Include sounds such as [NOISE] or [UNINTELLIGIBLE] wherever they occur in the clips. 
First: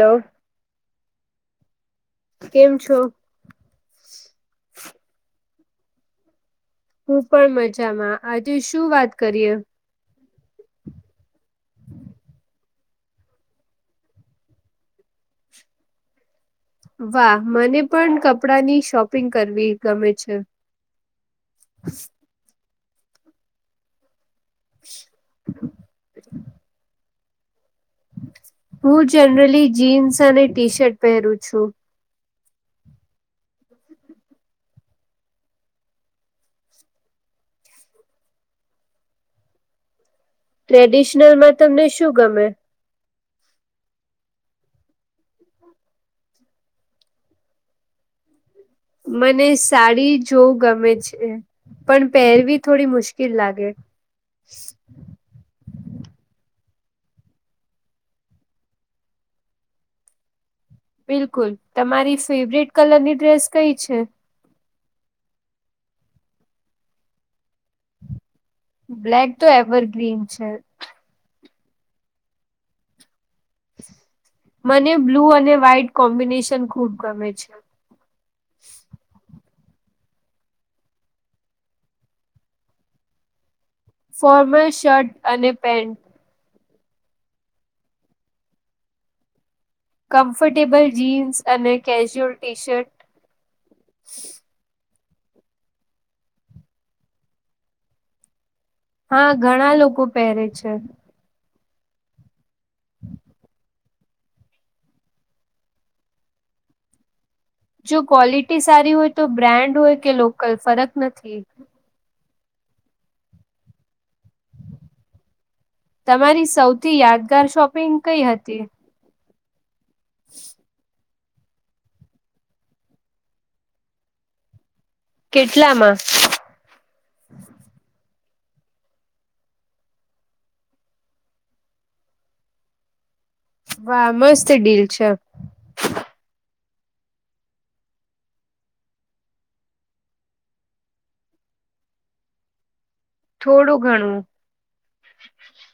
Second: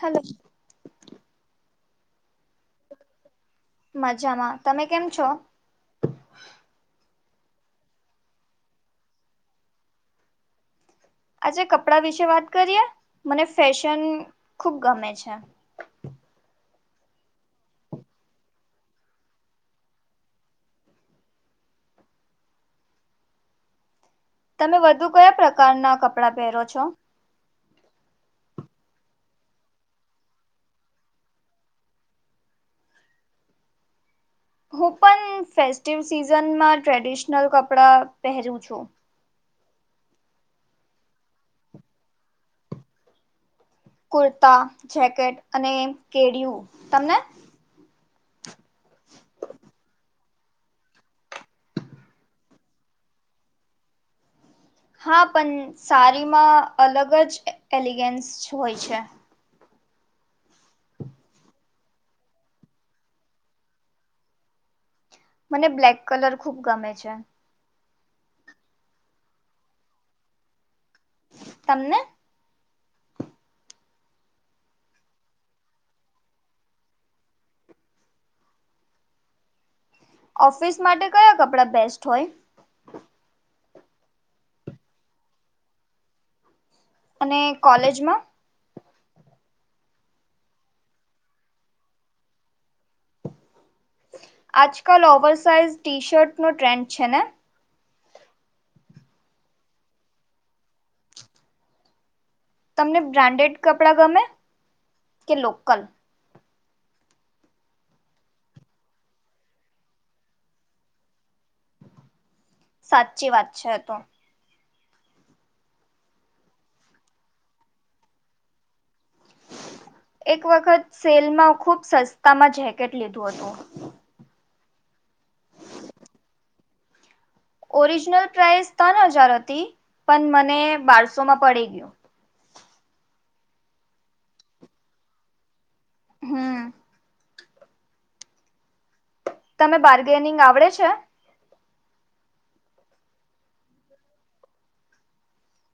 Hello કેમ છો. મજામાં તમે કેમ છો. હું પણ મજામાં આજે શું વાત કરીએ. આજે કપડા વિશે વાત કરીએ મને ફેશન ખુબ ગમે છે. વાહ મને પણ કપડાની શોપિંગ કરવી ગમે છે અચ તમે વધુ કયા પ્રકારના કપડા પહેરો છો હું જનરલી જીન્સ અને ટી શર્ટ પહેરું છું હું પણ ફેસ્ટ સીઝનમાં ટ્રેડિશનલ કપડા પહેરું છું ટ્રેડિશનલ માં તમને શું ગમે કુર્તા જેકેટ અને કેળિયું તમને મને શાડી જોવું ગમે છે પણ પહેરવી થોડી મુશ્કેલ લાગે હા પણ સારીમાં અલગ જ એલિગેન્સ હોય છે બિલકુલ તમારી ફેવરટ કલરની ડ્રેસ કઈ છે મને બ્લેક કલર ખુબ ગમે છે બ્લેક તો એવર ગ્રીન છે તમને મને બ્લુ અને વ્હાઈટ કોમ્બિનેશન ખુબ ગમે છે ઓફિસ માટે કયા કપડા બેસ્ટ હોય ફોર્મલ શર્ટ અને પેન્ટ અને કોલેજમાં કમ્ફર્ટેબલ જીન્સ અને કેઝ્યુઅલ ટી શર્ટ આજકાલ ઓવર સાઇઝ ટી શર્ટનો ટ્રેન્ડ છે ને હા ઘણા લોકો પહેરે છે તમને બ્રાન્ડેડ કપડાં ગમે કે લોકલ જો ક્વોલિટી સારી હોય તો બ્રાન્ડ હોય કે લોકલ ફરક નથી સાચી વાત છે તો તમારી સૌથી યાદગાર શોપિંગ કઈ હતી એક વખત સેલમાં ખુબ સસ્તામાં જેકેટ લીધું હતું કેટલામાં ઓરિજિનલ પ્રાઇસ ત્રણ હજાર હતી પણ મને બારસો માં પડી ગયું વાહ મસ્ત ડીલ છે હમ તમે બાર્ગેનિંગ આવડે છે થોડું ઘણું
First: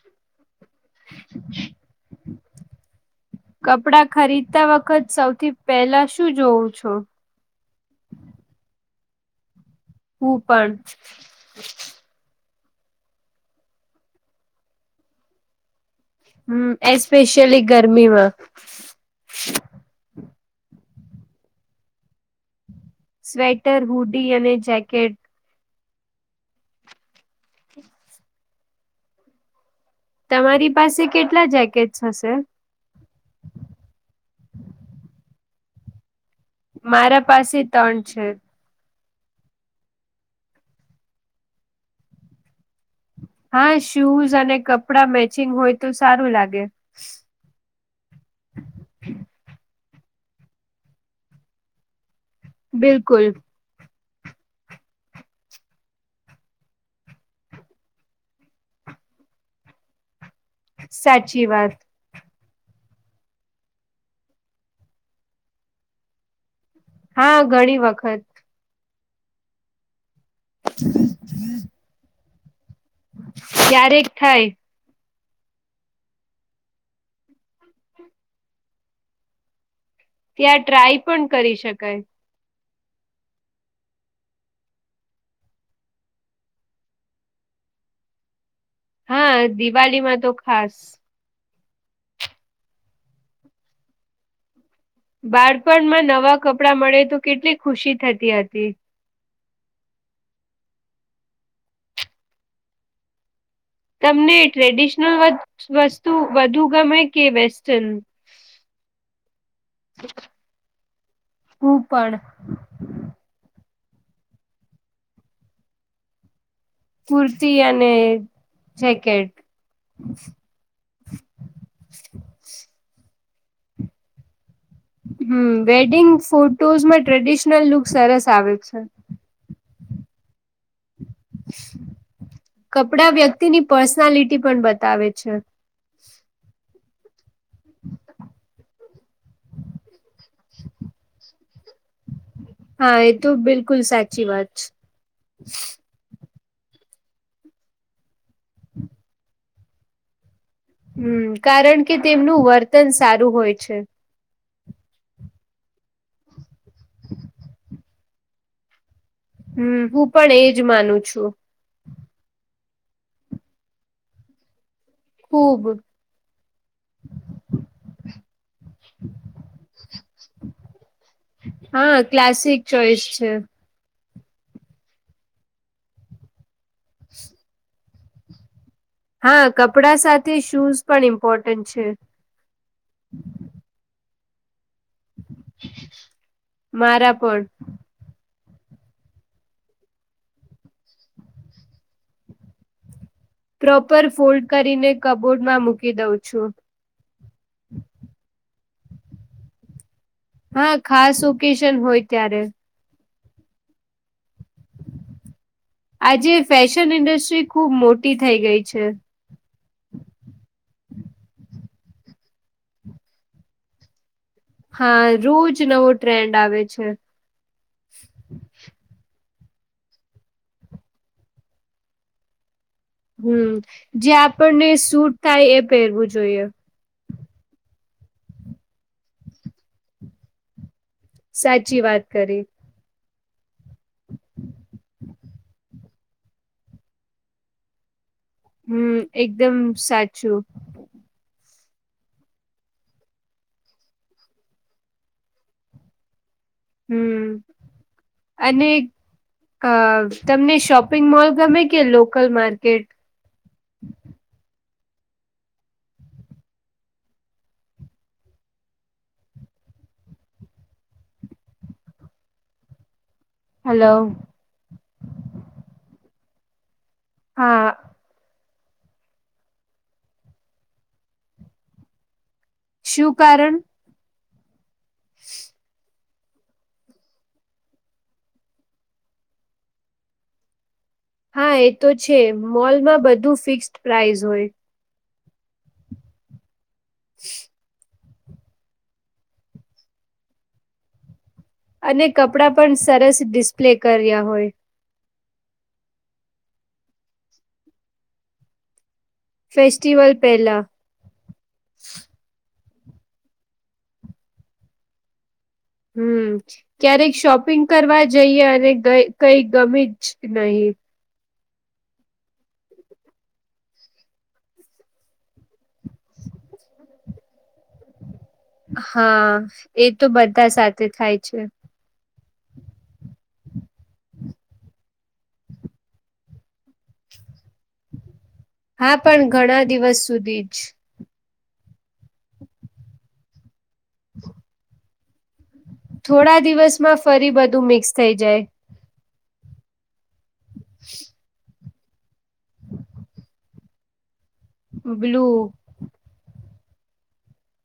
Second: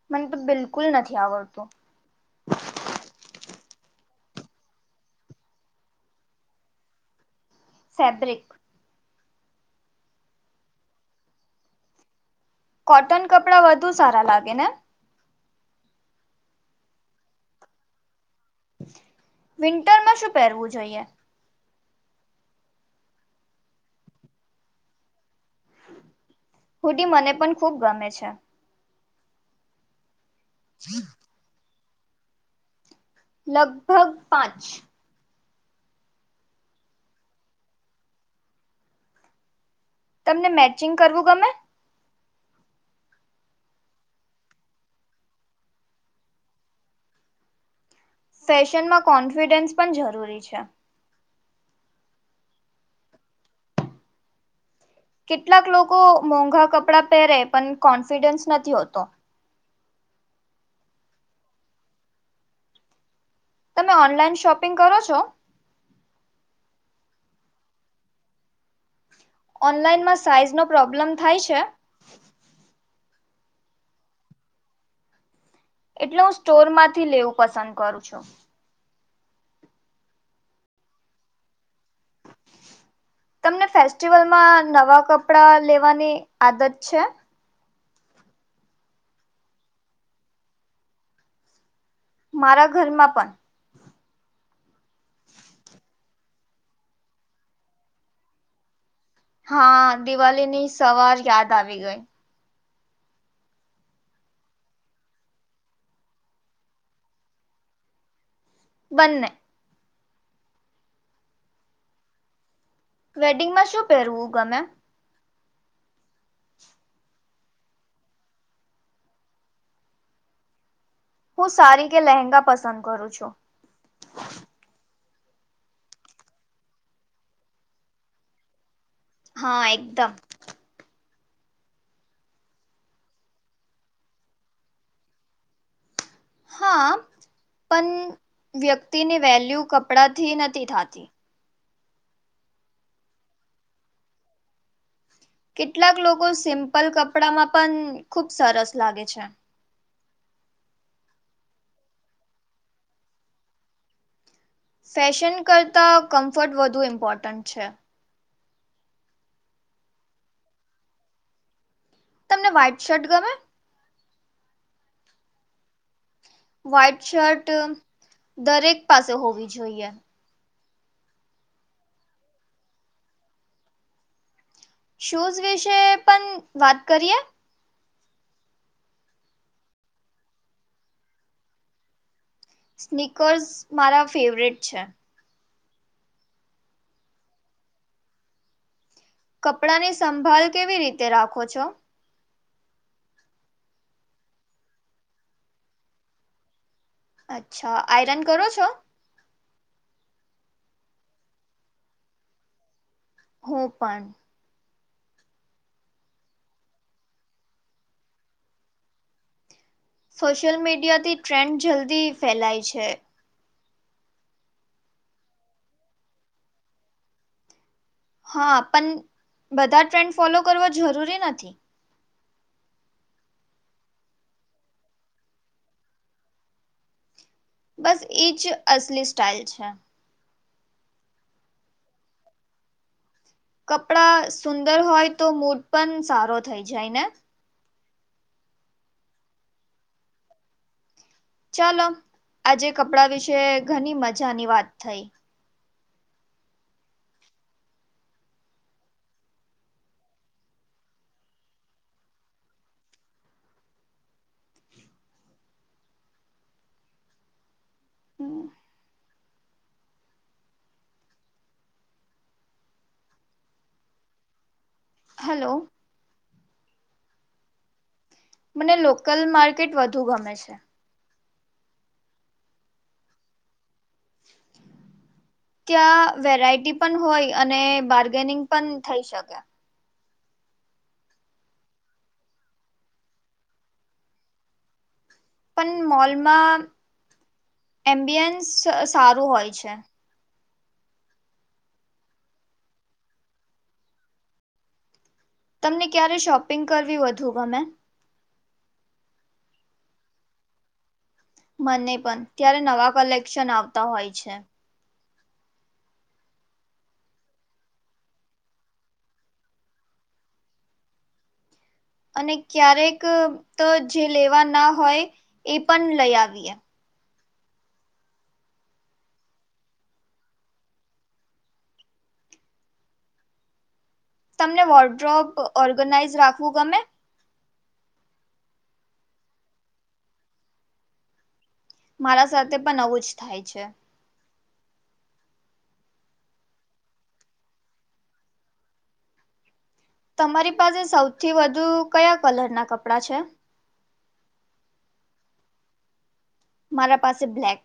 મને તો બિલકુલ નથી આવડતું [INAUDIBLE] કપડા ખરીદતા વખત સૌથી પહેલા શું જોવં છો ફેબ્રિક હું પણ કોટન કપડા વધુ સારા લાગે ને હમ એસ્પેશિયલી ગરમીમાં વિન્ટરમાં શું પહેરવું જોઈએ સ્વેટર હુડી અને જેકેટ હુટી મને પણ ખુબ ગમે છે તમારી પાસે કેટલા જેકેટસ હશે લગભગ પાંચ મારા પાસે ત્રણ છે તમને મેચિંગ કરવું ગમે હા શૂઝ અને કપડા મેચિંગ હોય તો સારું લાગે ફેશનમાં કોન્ફિડન્સ પણ જરૂરી છે બિલકુલ કેટલાક લોકો મોંઘા કપડાં પહેરે પણ કોન્ફિડન્સ નથી હોતો સાચી વાત તમે ઓનલાઈન શોપિંગ કરો છો. હા ઘણી વખત ઓનલાઈનમાં સાઈઝનો પ્રોબ્લેમ થાય છે. ક્યારેક થાય. એટલે હું સ્ટોર માંથી લેવું પસંદ કરું છુ. ત્યાં ટ્રાય પણ કરી શકાય [UNINTELLIGIBLE] તમને ફેસ્ટિવલમાં નવા કપડાં લેવાની આદત છે. હા, દિવાળીમા તો ખાસ મારા ઘરમાં પણ બાળપણમાં નવા કપડાં મળે તો કેટલી ખુશી થતી હતી. હા, દિવાળી ની સવાર યાદ આવી ગઈ. તમને ટ્રેડિશનલ વસ્તુ વધુ ગમે કે વેસ્ટન બન્ને ઉપળ. વેડિંગમાં શું પહેરવું ગમે કુર્તી અને જેકેટ હું સારી કે લહેંગા પસંદ કરું છુ. હમ વેડિંગ ફોટોઝમાં ટ્રેડિશનલ લુક સરસ આવે છે. હા એકદમ કપડા વ્યક્તિની પર્સનાલિટી પણ બતાવે છે. હા પણ વ્યક્તિની વેલ્યુ કપડાથી નથી, થતી. હા એ તો બિલકુલ સાચી વાત છે. કેટલાક લોકો સિમ્પલ કપડામાં પણ ખુબ સરસ લાગે છે. હમ કારણ કે તેમનું વર્તન સારું હોય છે. ફેશન કરતાં કમ્ફર્ટ વધુ ઇમ્પોર્ટન્ટ છે. હમ હું પણ એજ માનું છુ. તમને વ્હાઈટ શર્ટ ગમે ખૂબ વ્હાઈટ શર્ટ દરેક પાસે હોવી જોઈએ. હા ક્લાસિક ચોઈસ છે. શૂઝ વિશે પણ વાત કરીએ હા કપડા સાથે શૂઝ પણ ઇમ્પોર્ટન્ટ છે. સ્નીકર્સ મારા ફેવરેટ છે. મારા પણ કપડા ની સંભાળ કેવી રીતે રાખો છો. પ્રોપર ફોલ્ડ કરીને કબોર્ડમાં મૂકી દઉં છુ. અચ્છા આયરન કરો છો. હા ખાસ ઓકેશન હોય, ત્યારે હ પણ આજે ફેશન ઇન્ડસ્ટ્રી ખુબ મોટી થઇ ગઈ છે. સોશિયલ મીડિયાથી ટ્રેન્ડ જલ્દી ફેલાય છે. હા રોજ નવો ટ્રેન્ડ આવે છે. હા પણ બધા ટ્રેન્ડ ફોલો કરવાો જરૂરી નથી. હમ જે આપણને સૂટ થાય એ પહેરવું જોઈએ. બસ એજ અસલી સ્ટાઇલ છે. સાચી વાત કરી કપડા સુંદર હોય તો મૂડ પણ સારો થઈ જાય ને હમ એકદમ સાચું ચાલો આજે કપડા વિશે ઘણી મજાની વાત થઈ હમ અને અ તમને શોપિંગ મોલ ગમે કે લોકલ માર્કેટ હ હલો હલો હા મને લોકલ માર્કેટ વધુ ગમે છે શું કારણ ક્યા વેરાયટી પણ હોય અને બાર્ગેનિંગ પણ થઈ શકે હા એ તો છે મોલમાં બધું ફિક્ડ પ્રાાઈસ હોય પણ મોલમાં [INAUDIBLE] એમ્બિયન્સ સારું હોય છે અને કપડાં પણ સરસ ડિસ્પ્લે કર્યા હોય તમને ક્યારે શોપિંગ કરવી વધુ ગમે ફેસ્ટિવલ પહેલા મને પણ ત્યારે નવા કલેક્શન આવતા હોય છે હમ ક્યારેક શોપિંગ કરવા જઈએ અને કઈ ગમી જ નહીિ અને ક્યારેક તો જે લેવા ના હોય એ પણ લઈ આવીએ હમ હા એ તો બધા સાથે થાય છે તમને વોર્ડ્રોપ ઓર્ગનાઇઝ રાખવું ગમે હા પણ ઘણા દિવસ સુધી જ મારા સાથે પણ આવું જ થાય છે [INAUDIBLE] થોડા દિવસમાં ફરી બધું મિક્સ થઈ જાય તમારી પાસે સૌથી વધુ કયા કલરના કપડાં છે બ્લુ મારા પાસે બ્લેક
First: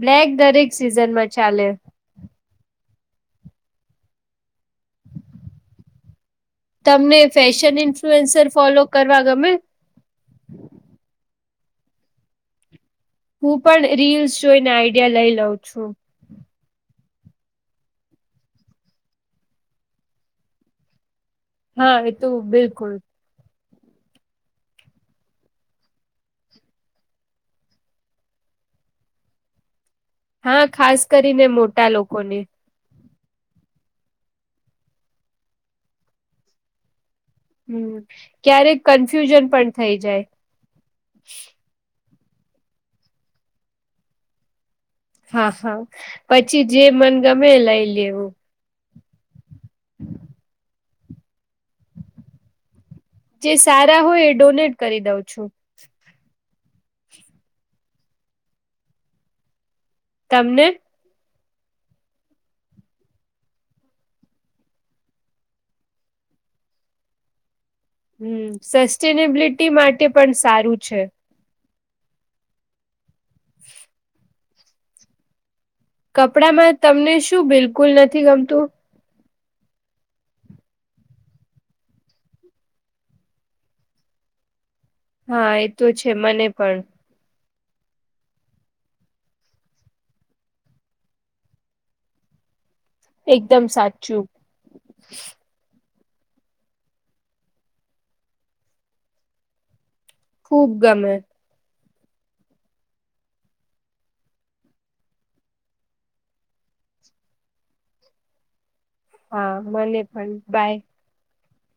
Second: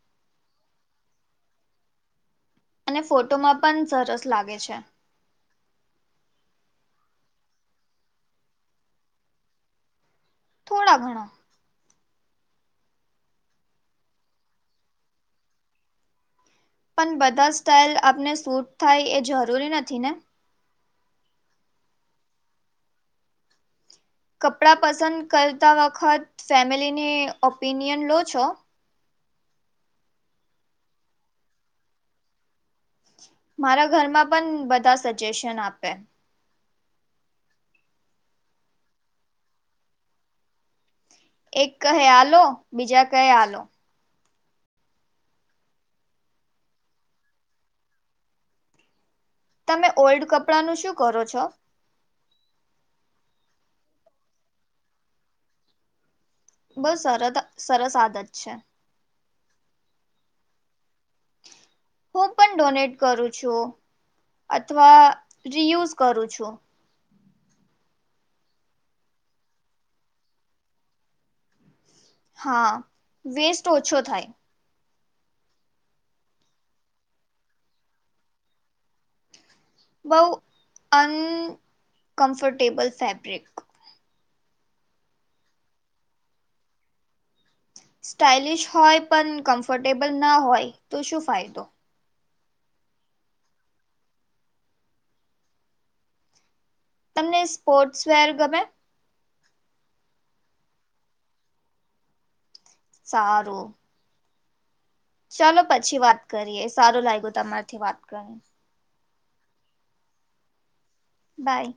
બ્લેક દરેક સિઝનમાં ચાલે અને ફોટોમાં પણ સરસ લાગે છે તમને ફેશન ઇન્ફ્લુઅન્સર ફોલો કરવા ગમે થોડા ઘણાો હું પણ રીલ્સ જોઈને આઈડિયા લઈ લઉં છું પણ બધા સ્ટાઇલ આપને સૂટ થાય એ જરૂરી નથી ને હા એ તો બિલકુલ કપડાં પસંદ કરતા વખત ફેમિલીની ઓપિનિયન લો છો હા ખાસ કરીને મોટા લોકોને મારા ઘરમાં પણ બધા સજેશન આપે હમ ક્યારેક કન્ફ્યુઝન પણ થઇ જાય એક કહે આલો બીજા કહે આલો હા હા પછી જે મન ગમે લઈ લેવું તમે ઓલ્ડ કપડા નું શું કરો છો જે સારા હોય એ ડોનેટ કરી દઉં છો બહ સર સરસ આદત છે. તમને. હું પણ ડોનેટ કરું છું. અથવા રિયુઝ કરું છુ. હમ સસ્ટેનેબિલિટી માટે પણ સારું છે. હા વેસ્ટ ઓછો થાય. કપડા માં તમને શું બિલકુલ નથી ગમતું. બહુ અનકમ્ફર્ટેબલ ફેબ્રિક. હા એ તો છે મને પણ. સ્ટાઇલિશ હોય પણ કમ્ફર્ટેબલ ના હોય તો શું ફાયદો. એકદમ સાચું. તમને સ્પોર્ટ્સ વેર ગમે. ખુબ ગમે. સારું. ચાલો પછી વાત કરીએ સારું લાગ્યું તમારથી વાત કરી. હા મને પણ બાય. બાય